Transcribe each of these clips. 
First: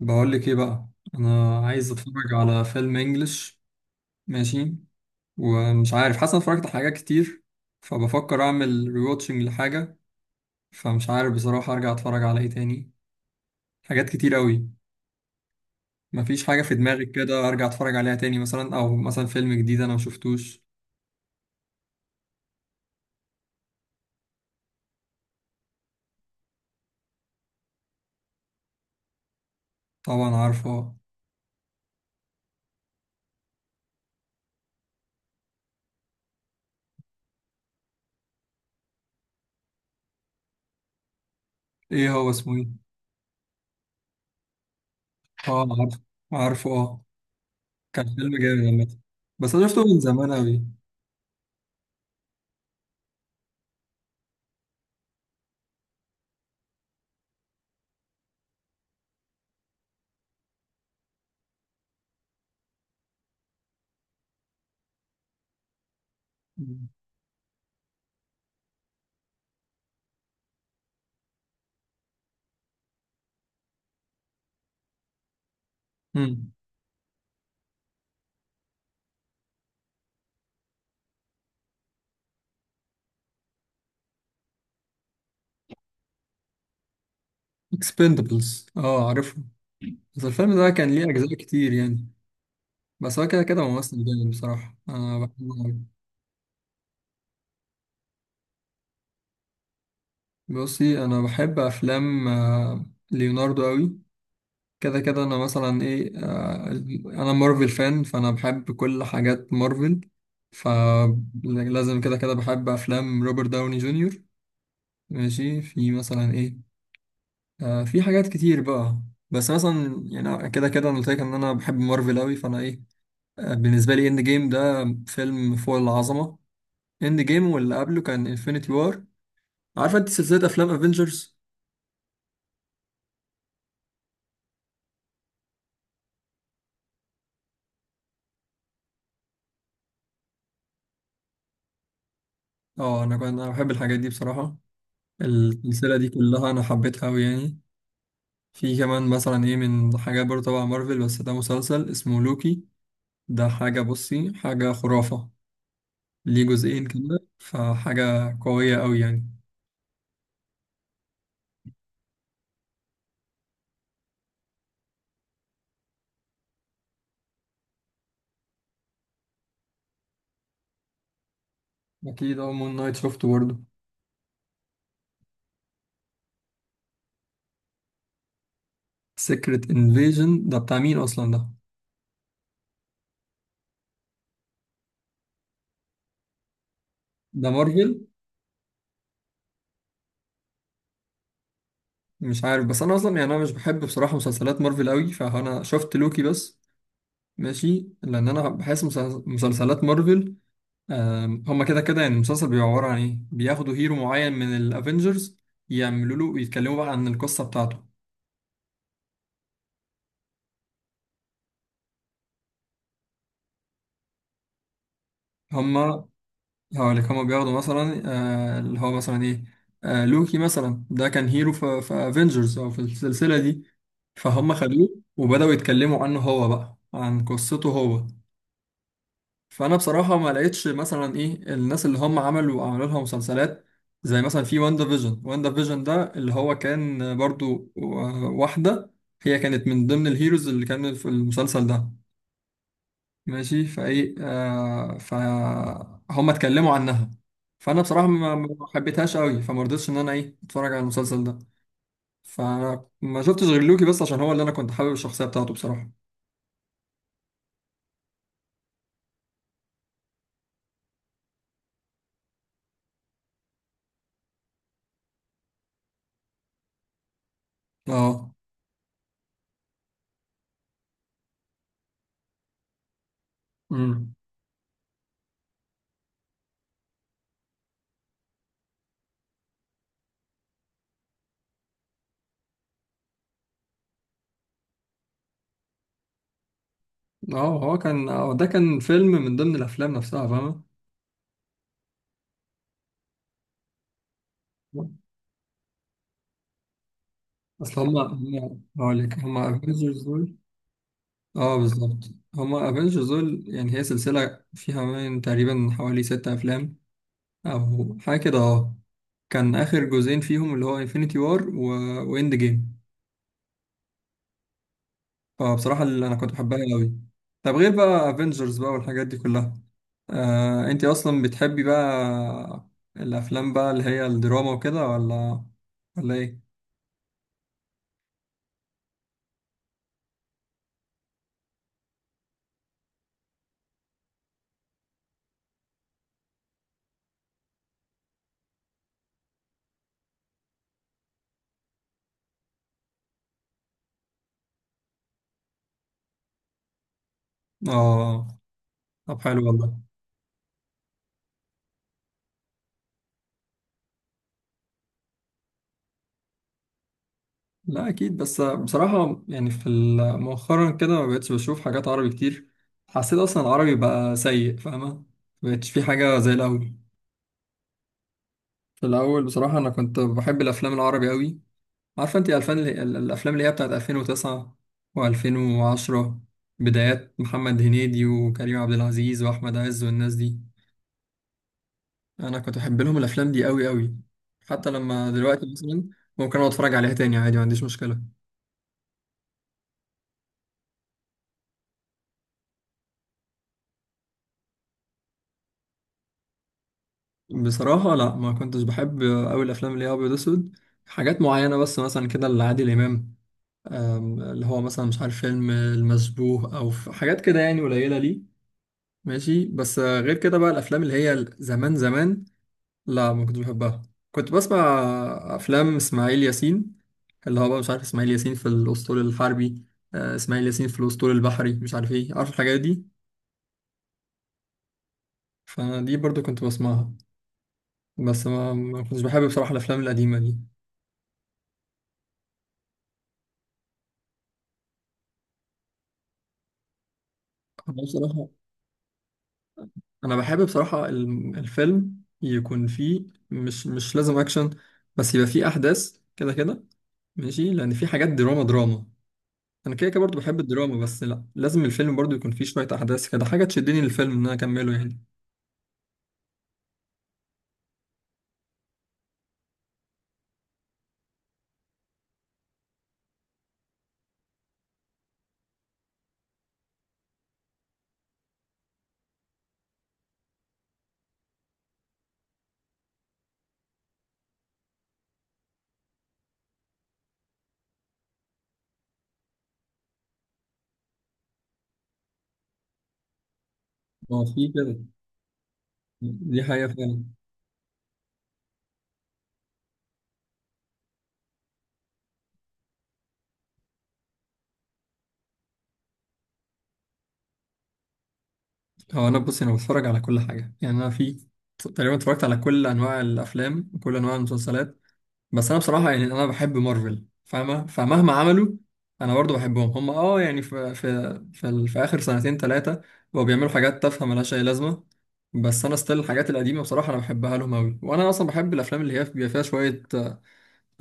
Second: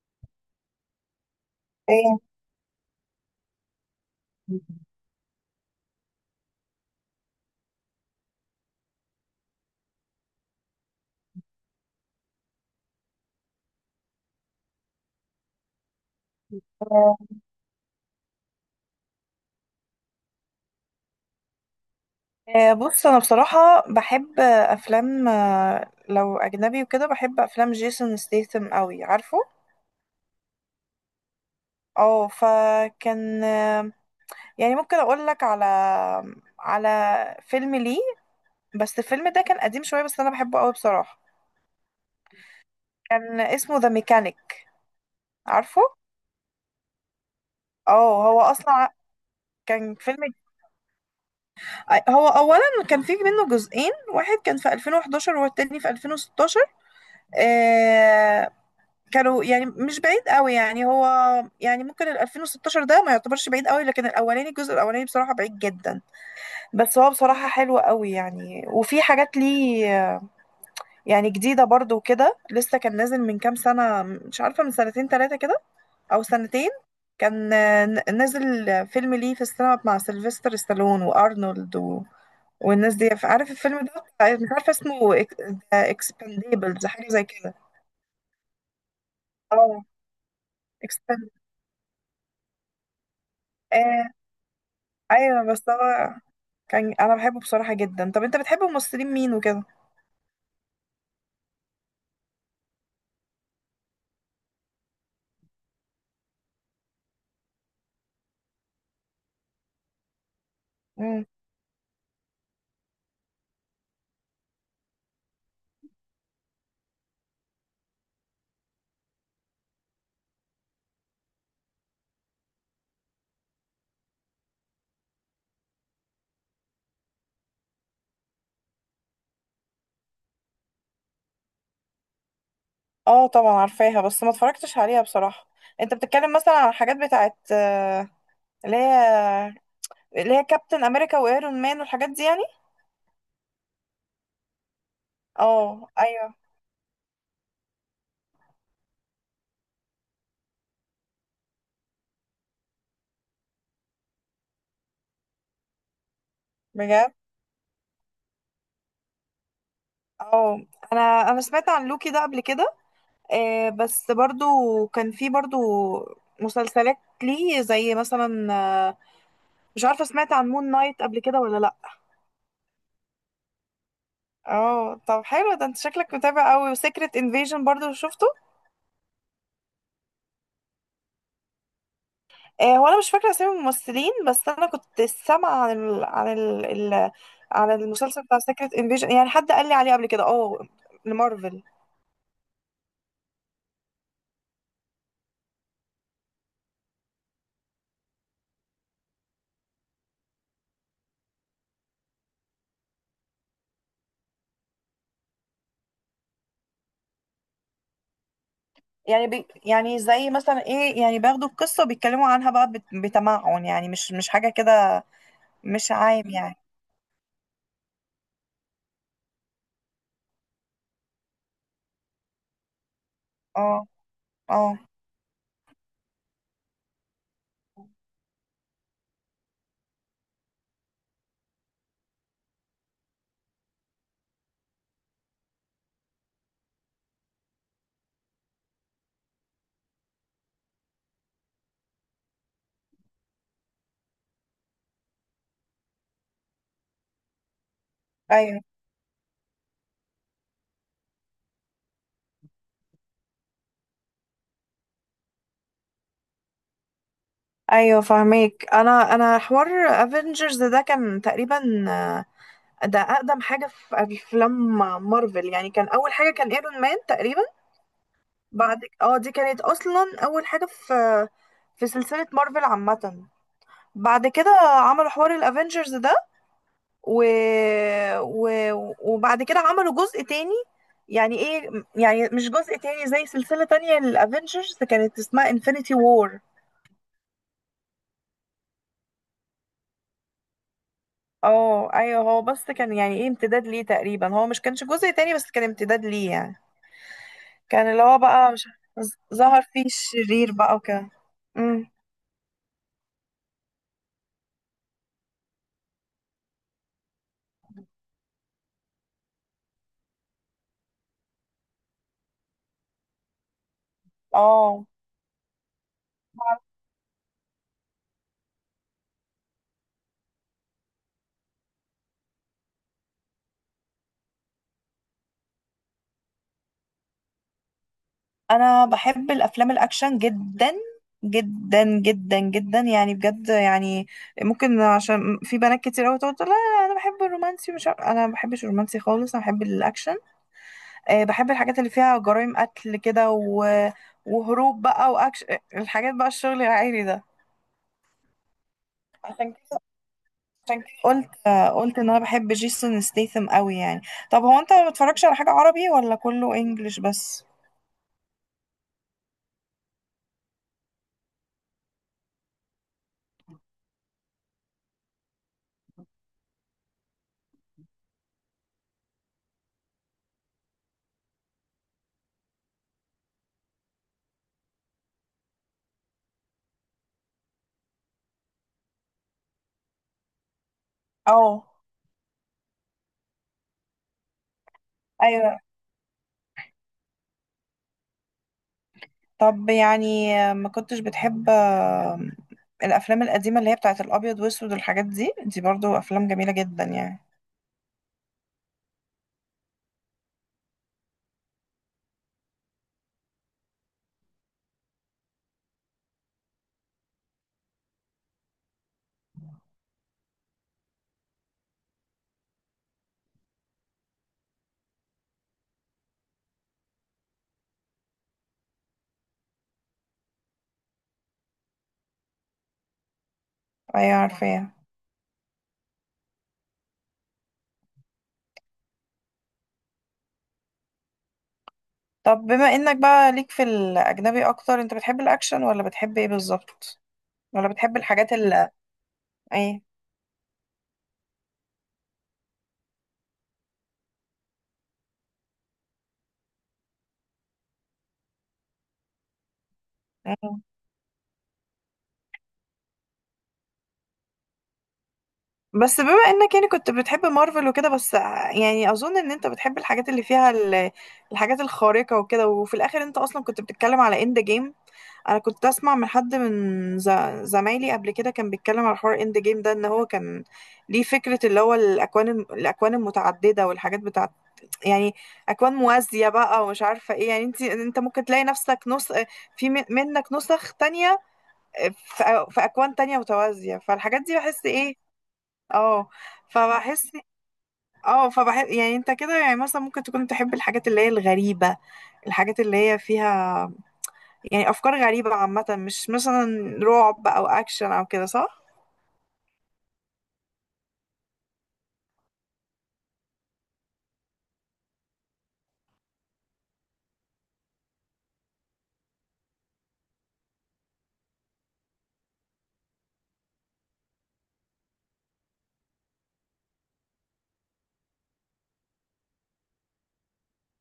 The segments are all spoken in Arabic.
بقول لك ايه بقى. انا عايز إيه، اتفرج على فيلم انجلش. ماشي، ومش عارف، حاسس أنا اتفرجت على حاجات كتير، فبفكر اعمل ريواتشنج لحاجه. فمش عارف بصراحه ارجع اتفرج على ايه تاني، حاجات كتير قوي. مفيش حاجه في دماغي كده ارجع اتفرج عليها تاني مثلا، او مثلا فيلم جديد انا مشفتوش. بص انا بصراحه بحب افلام لو اجنبي وكده، بحب افلام جيسون ستيثم قوي، عارفه. طبعا عارفه. اه، فكان، يعني ممكن اقول لك على على فيلم ليه. بس الفيلم ده كان قديم شويه، بس انا بحبه قوي بصراحه. ايه هو اسمه ايه؟ كان اسمه ذا ميكانيك، اه عارفه. عارفه، عارفه اه. كان اه، فيلم هو جامد اصلا عامة. بس انا شفته كان من فيلم، زمان قوي. هو اولا كان فيه منه جزئين، واحد كان في 2011 والتاني في 2016. كانوا يعني مش بعيد قوي، يعني هو، يعني ممكن ال 2016 ده ما يعتبرش بعيد قوي، لكن الجزء الاولاني بصراحة بعيد جدا. بس هو بصراحة حلو قوي يعني، وفي حاجات ليه يعني جديدة برضو وكده، لسه كان نازل من كام سنة، مش عارفة، من سنتين ثلاثة كده، او امم. سنتين. كان نازل فيلم ليه في السينما مع سيلفستر ستالون وارنولد والناس دي، عارف الفيلم ده. مش عارفة اسمه، اكسبانديبلز، حاجة زي كده. اكسبندبلز، اه عارفه. اه، بس الفيلم ده كان ليه اكسباند. أجزاء كتير يعني. بس هو كده كده ممثل جامد بصراحة، أنا ايوه، بحبه بس أوي. انا، كان انا بحبه بصراحه جدا. طب انت بتحب ممثلين مين وكده؟ بصي، أنا بحب أفلام ليوناردو أوي. كده كده أنا مثلا إيه. أنا مارفل فان، فأنا بحب كل حاجات مارفل. امم، فلازم كده كده بحب أفلام روبرت داوني جونيور. ماشي، في مثلا إيه. في حاجات كتير بقى. بس مثلا يعني كده كده أنا قلت لك إن أنا بحب مارفل أوي، فأنا إيه. بالنسبة لي إند جيم ده فيلم فوق العظمة. اند جيم واللي قبله كان انفينيتي وار، عارفه انت سلسله افلام افنجرز. اه، طبعا عارفاها، بس ما اتفرجتش عليها بصراحه. انت بتتكلم مثلا على الحاجات بتاعت، اللي هي اللي هي كابتن امريكا وايرون مان والحاجات دي يعني. اه انا كنت بحب الحاجات دي بصراحه، اه، السلسله دي ايوه، كلها انا حبيتها قوي يعني. في كمان مثلا ايه من حاجات برضه تبع مارفل، بس ده مسلسل اسمه لوكي. ده حاجه، بصي، حاجه خرافه. ليه جزئين بجد. كده، فحاجه قويه قوي يعني. اه، انا انا سمعت عن لوكي ده قبل كده، بس برضو كان في برضو مسلسلات ليه، زي مثلا، آه، مش عارفه، سمعت عن مون نايت قبل كده ولا لا؟ اكيد، اه، مون نايت شفته برضه. اه، طب حلو. ده انت شكلك متابع قوي. وسيكريت انفيجن برضو شفته؟ سيكريت انفيجن ده بتاع مين اصلا ده؟ هو انا مش فاكره اسامي الممثلين، بس انا كنت سامعه ال... ده عن مارفل؟ المسلسل بتاع سيكريت انفيجن، يعني حد قال لي عليه قبل كده، اه، لمارفل. مش عارف، بس انا اصلا يعني انا مش بحب بصراحه مسلسلات مارفل قوي، فانا شفت لوكي بس. ماشي، لان انا بحس مسلسلات مارفل، هما كده كده يعني المسلسل بيبقى عباره عن ايه، بياخدوا هيرو معين من الافنجرز، يعملوا له ويتكلموا بقى عن القصه بتاعته. يعني يعني زي مثلا ايه، يعني بياخدوا القصه وبيتكلموا عنها بقى، بتمعن يعني، مش حاجه كده، مش هما عام يعني. هقول لك هما بياخدوا مثلا اللي هو مثلا ايه. لوكي مثلا ده كان هيرو في افنجرز او في السلسله دي، اه، فهم اه، خدوه وبداوا يتكلموا عنه هو بقى عن قصته هو. فانا بصراحه ما لقيتش مثلا ايه الناس اللي هم عملوا لها مسلسلات، زي مثلا في واندا فيجن. واندا فيجن ده اللي هو كان برضو واحده، هي كانت من ضمن الهيروز اللي كانوا في المسلسل ده. ماشي فايه، فهم اتكلموا عنها، فانا بصراحه ايوه، ما حبيتهاش قوي، فما رضيتش ان انا ايه اتفرج على المسلسل ده. فانا ما شفتش غير لوكي بس عشان هو اللي انا كنت حابب الشخصيه بتاعته بصراحه. ايوه، فاهمك. انا، حوار افنجرز ده، كان تقريبا ده اقدم حاجه في افلام مارفل. يعني كان اول حاجه، كان ايرون مان تقريبا. اه. بعد اه، دي كانت اصلا اول حاجه في سلسله مارفل عامه. امم. بعد كده عملوا حوار الافنجرز ده، و... و... وبعد كده عملوا جزء تاني. يعني ايه؟ يعني مش جزء تاني، زي سلسله تانية للافنجرز، كانت اسمها انفينيتي وور. اه هو كان، ده كان فيلم من ضمن الافلام نفسها، فاهمه. اه، ايوه، هو بس كان يعني ايه، امتداد ليه تقريبا. هو مش كانش جزء تاني، بس كان امتداد ليه يعني. اصل كان هم اللي هو بقى، هم مش هقول لك هم ظهر فيه افنجرز دول. الشرير بقى وكده. اه امم بالظبط، هم افنجرز دول، يعني هي سلسله فيها من تقريبا حوالي ستة افلام او حاجه كده، اه. كان اخر جزئين فيهم اللي هو انفينيتي وار و... واند جيم. اه، فبصراحه اللي انا كنت بحبها قوي. طب غير بقى افنجرز بقى والحاجات دي كلها، انت اصلا بتحبي بقى الافلام بقى اللي هي الدراما وكده، ولا ايه؟ انا بحب الافلام الاكشن جدا جدا جدا جدا يعني، بجد يعني. ممكن عشان في بنات كتير قوي تقول لا، لا، انا بحب الرومانسي، مش عارف- انا ما بحبش الرومانسي خالص، انا بحب الاكشن. بحب الحاجات اللي فيها جرائم قتل كده، وهروب بقى، واكشن، الحاجات بقى، الشغل العائلي ده. اه طب حلو عشان والله. كده، عشان كده قلت قلت ان انا بحب جيسون ستيثم قوي يعني. طب هو انت ما بتتفرجش على حاجة عربي ولا كله انجليش بس؟ لا اكيد، بس بصراحه يعني في مؤخرا كده ما بقتش بشوف حاجات عربي كتير. حسيت اصلا العربي بقى سيء، فاهمه. ما بقتش في حاجه زي الاول. في الاول بصراحه انا كنت بحب الافلام العربي قوي. عارفه انت الفن الافلام اللي هي بتاعت 2009 و2010، بدايات محمد هنيدي وكريم عبد العزيز واحمد عز والناس دي. اه، انا كنت بحب لهم الافلام دي قوي قوي. حتى لما دلوقتي ايوه. مثلا ممكن اقعد اتفرج عليها تاني عادي، ما عنديش مشكله. طب يعني ما كنتش بتحب الافلام القديمة اللي هي بتاعت الابيض واسود والحاجات دي؟ برضو افلام جميلة جدا يعني. بصراحة لا، ما كنتش بحب أوي الأفلام اللي هي أبيض وأسود. حاجات معينة بس مثلا كده لعادل إمام، اللي هو مثلا مش عارف فيلم المشبوه أو حاجات كده، يعني قليلة ليه. ماشي، بس غير كده بقى الأفلام اللي هي زمان زمان، لا ما كنتش بحبها. كنت بسمع أفلام إسماعيل ياسين، اللي هو بقى مش عارف إسماعيل ياسين في الأسطول الحربي، إسماعيل ياسين في الأسطول البحري، مش عارف إيه، عارف الحاجات دي. ايوه، عارفاها. فأنا دي برضو كنت بسمعها، بس ما كنتش بحب بصراحة الأفلام القديمة دي. طب بما انك بقى ليك في الاجنبي اكتر، انت بتحب الاكشن ولا بتحب ايه بالظبط؟ ولا أنا بتحب بصراحة، الحاجات ايه؟ انا بحب بصراحة الفيلم يكون فيه، مش لازم اكشن، بس يبقى فيه احداث كده كده. ماشي، لان في حاجات دراما دراما، انا كده كده برضه بحب الدراما، بس لا، لازم الفيلم برضه يكون فيه شوية احداث كده، حاجة تشدني للفيلم ان انا اكمله يعني. بس بما انك يعني كنت بتحب مارفل وكده بس، يعني اظن ان انت بتحب الحاجات اللي فيها الحاجات الخارقة وكده. وفي الاخر انت اصلا كنت بتتكلم على اند جيم. انا كنت اسمع من حد، زمايلي قبل كده، كان بيتكلم على حوار اند جيم ده، ان هو كان ليه فكرة، اللي هو الاكوان، الاكوان المتعددة والحاجات بتاعت، يعني اكوان موازية بقى، ومش عارفة ايه. يعني انت، ممكن تلاقي نفسك نص، في منك نسخ تانية، في اكوان تانية متوازية. فالحاجات هو دي في بحس كده، ايه. اه، دي حقيقة فعلا. فبحس، يعني انت كده، يعني مثلا ممكن تكون تحب الحاجات اللي هي الغريبة، الحاجات اللي هي فيها يعني أفكار غريبة عامة، مش مثلا رعب أو أكشن أو كده، صح؟ هو انا بص، انا بتفرج على كل حاجة يعني، انا في تقريبا اتفرجت على كل انواع الافلام وكل انواع المسلسلات. بس انا بصراحه يعني انا بحب مارفل، فاهمه، فمهما عملوا انا برضو بحبهم. هم اه يعني في، في اخر سنتين ثلاثه بقوا بيعملوا حاجات تافهه ملهاش اي لازمه. بس انا ستيل الحاجات القديمه بصراحه انا بحبها لهم قوي، وانا اصلا بحب الافلام اللي هي بيبقى فيها شويه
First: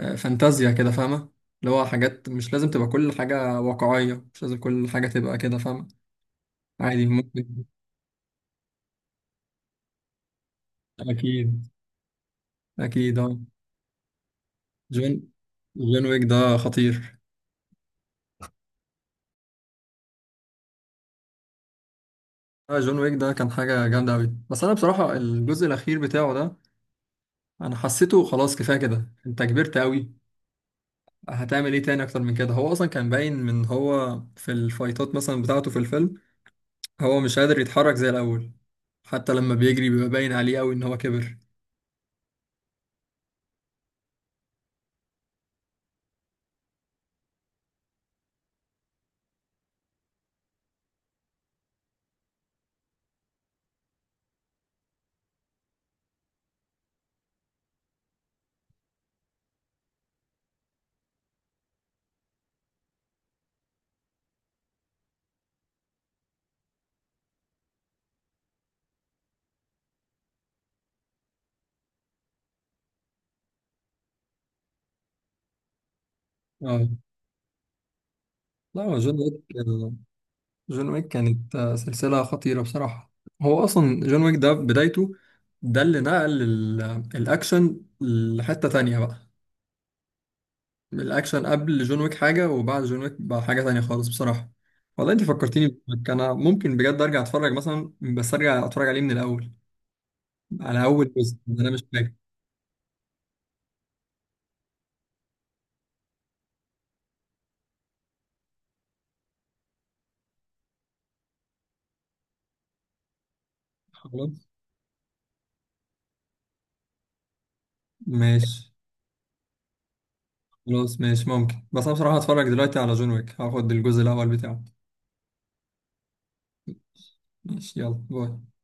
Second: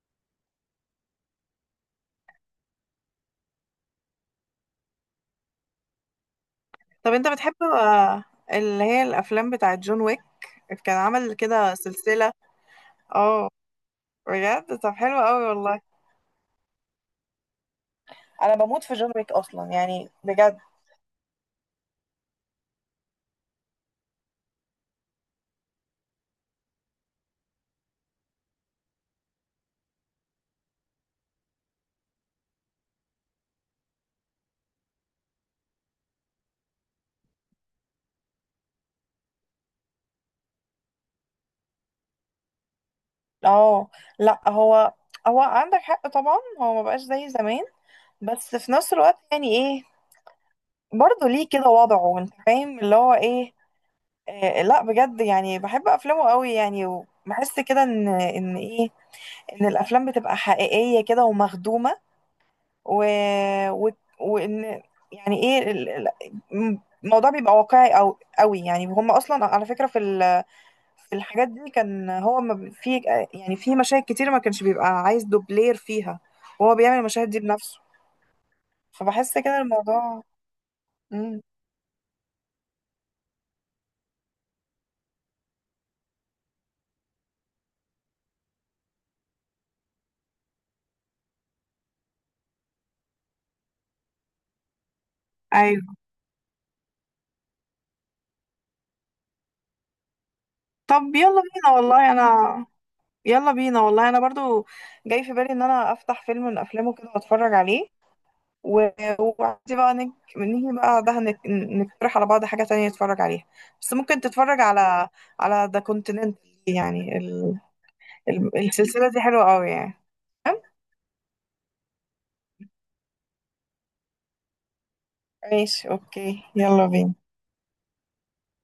فانتازيا كده، فاهمه. اللي هو حاجات مش لازم تبقى كل حاجه واقعيه، مش لازم كل حاجه تبقى كده، فاهمه. عادي طب انت بتحب ممكن. اللي هي الأفلام بتاعة جون ويك. كان عمل اكيد. كده سلسلة. اكيد اه. اه، بجد، طب حلو جون قوي والله. جون ويك ده خطير. انا بموت في جون ويك اصلا يعني، بجد. جون ويك ده كان حاجة جامدة أوي، بس أنا بصراحة الجزء الأخير بتاعه ده أنا حسيته خلاص كفاية كده، أنت كبرت أوي. هتعمل إيه تاني أكتر من كده؟ هو أصلا كان باين من هو في الفايتات مثلا بتاعته في الفيلم، هو مش قادر يتحرك زي الأول. حتى لما بيجري بيبقى باين عليه أوي إن هو كبر. اه، لا، هو، عندك حق طبعا، هو ما بقاش زي زمان. بس في نفس الوقت يعني ايه، برضه ليه كده وضعه، انت فاهم اللي هو ايه. آه، لا، بجد يعني، بحب افلامه قوي يعني. وبحس كده ان ان الافلام بتبقى حقيقية كده ومخدومة، و... و... وان يعني ايه، الموضوع بيبقى واقعي او قوي يعني. هم اصلا على فكرة في في الحاجات دي، كان هو ما بي- في، يعني في مشاهد كتير ما كانش بيبقى عايز دوبلير فيها، وهو آه بيعمل المشاهد دي بنفسه. لا، هو جون فبحس كده ويك. الموضوع. جون ويك مم. كانت سلسلة خطيرة بصراحة. هو أصلا جون ويك ده بدايته، ده اللي نقل الأكشن لحتة تانية بقى. الاكشن قبل جون ويك حاجه، وبعد جون ويك بقى حاجه تانية خالص بصراحه. والله انت فكرتيني ايوه، انا ممكن بجد ارجع اتفرج مثلا، بس ارجع اتفرج عليه من الاول، على اول طب جزء يلا ده انا بينا مش والله فاكر. انا، برضو جاي في بالي ان انا افتح فيلم من افلامه كده واتفرج عليه. ودي بقى، نيجي بقى ده، نقترح على بعض حاجة تانية نتفرج عليها. بس ممكن خلاص تتفرج على ذا كونتيننت. يعني ماشي. السلسلة دي حلوة قوي يعني. خلاص ماشي ممكن، بس انا بصراحه هتفرج دلوقتي على جون ويك، هاخد الجزء الاول بتاعه. ماشي، اوكي، يلا بينا. ماشي، يلا باي.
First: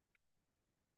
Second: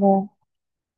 باي.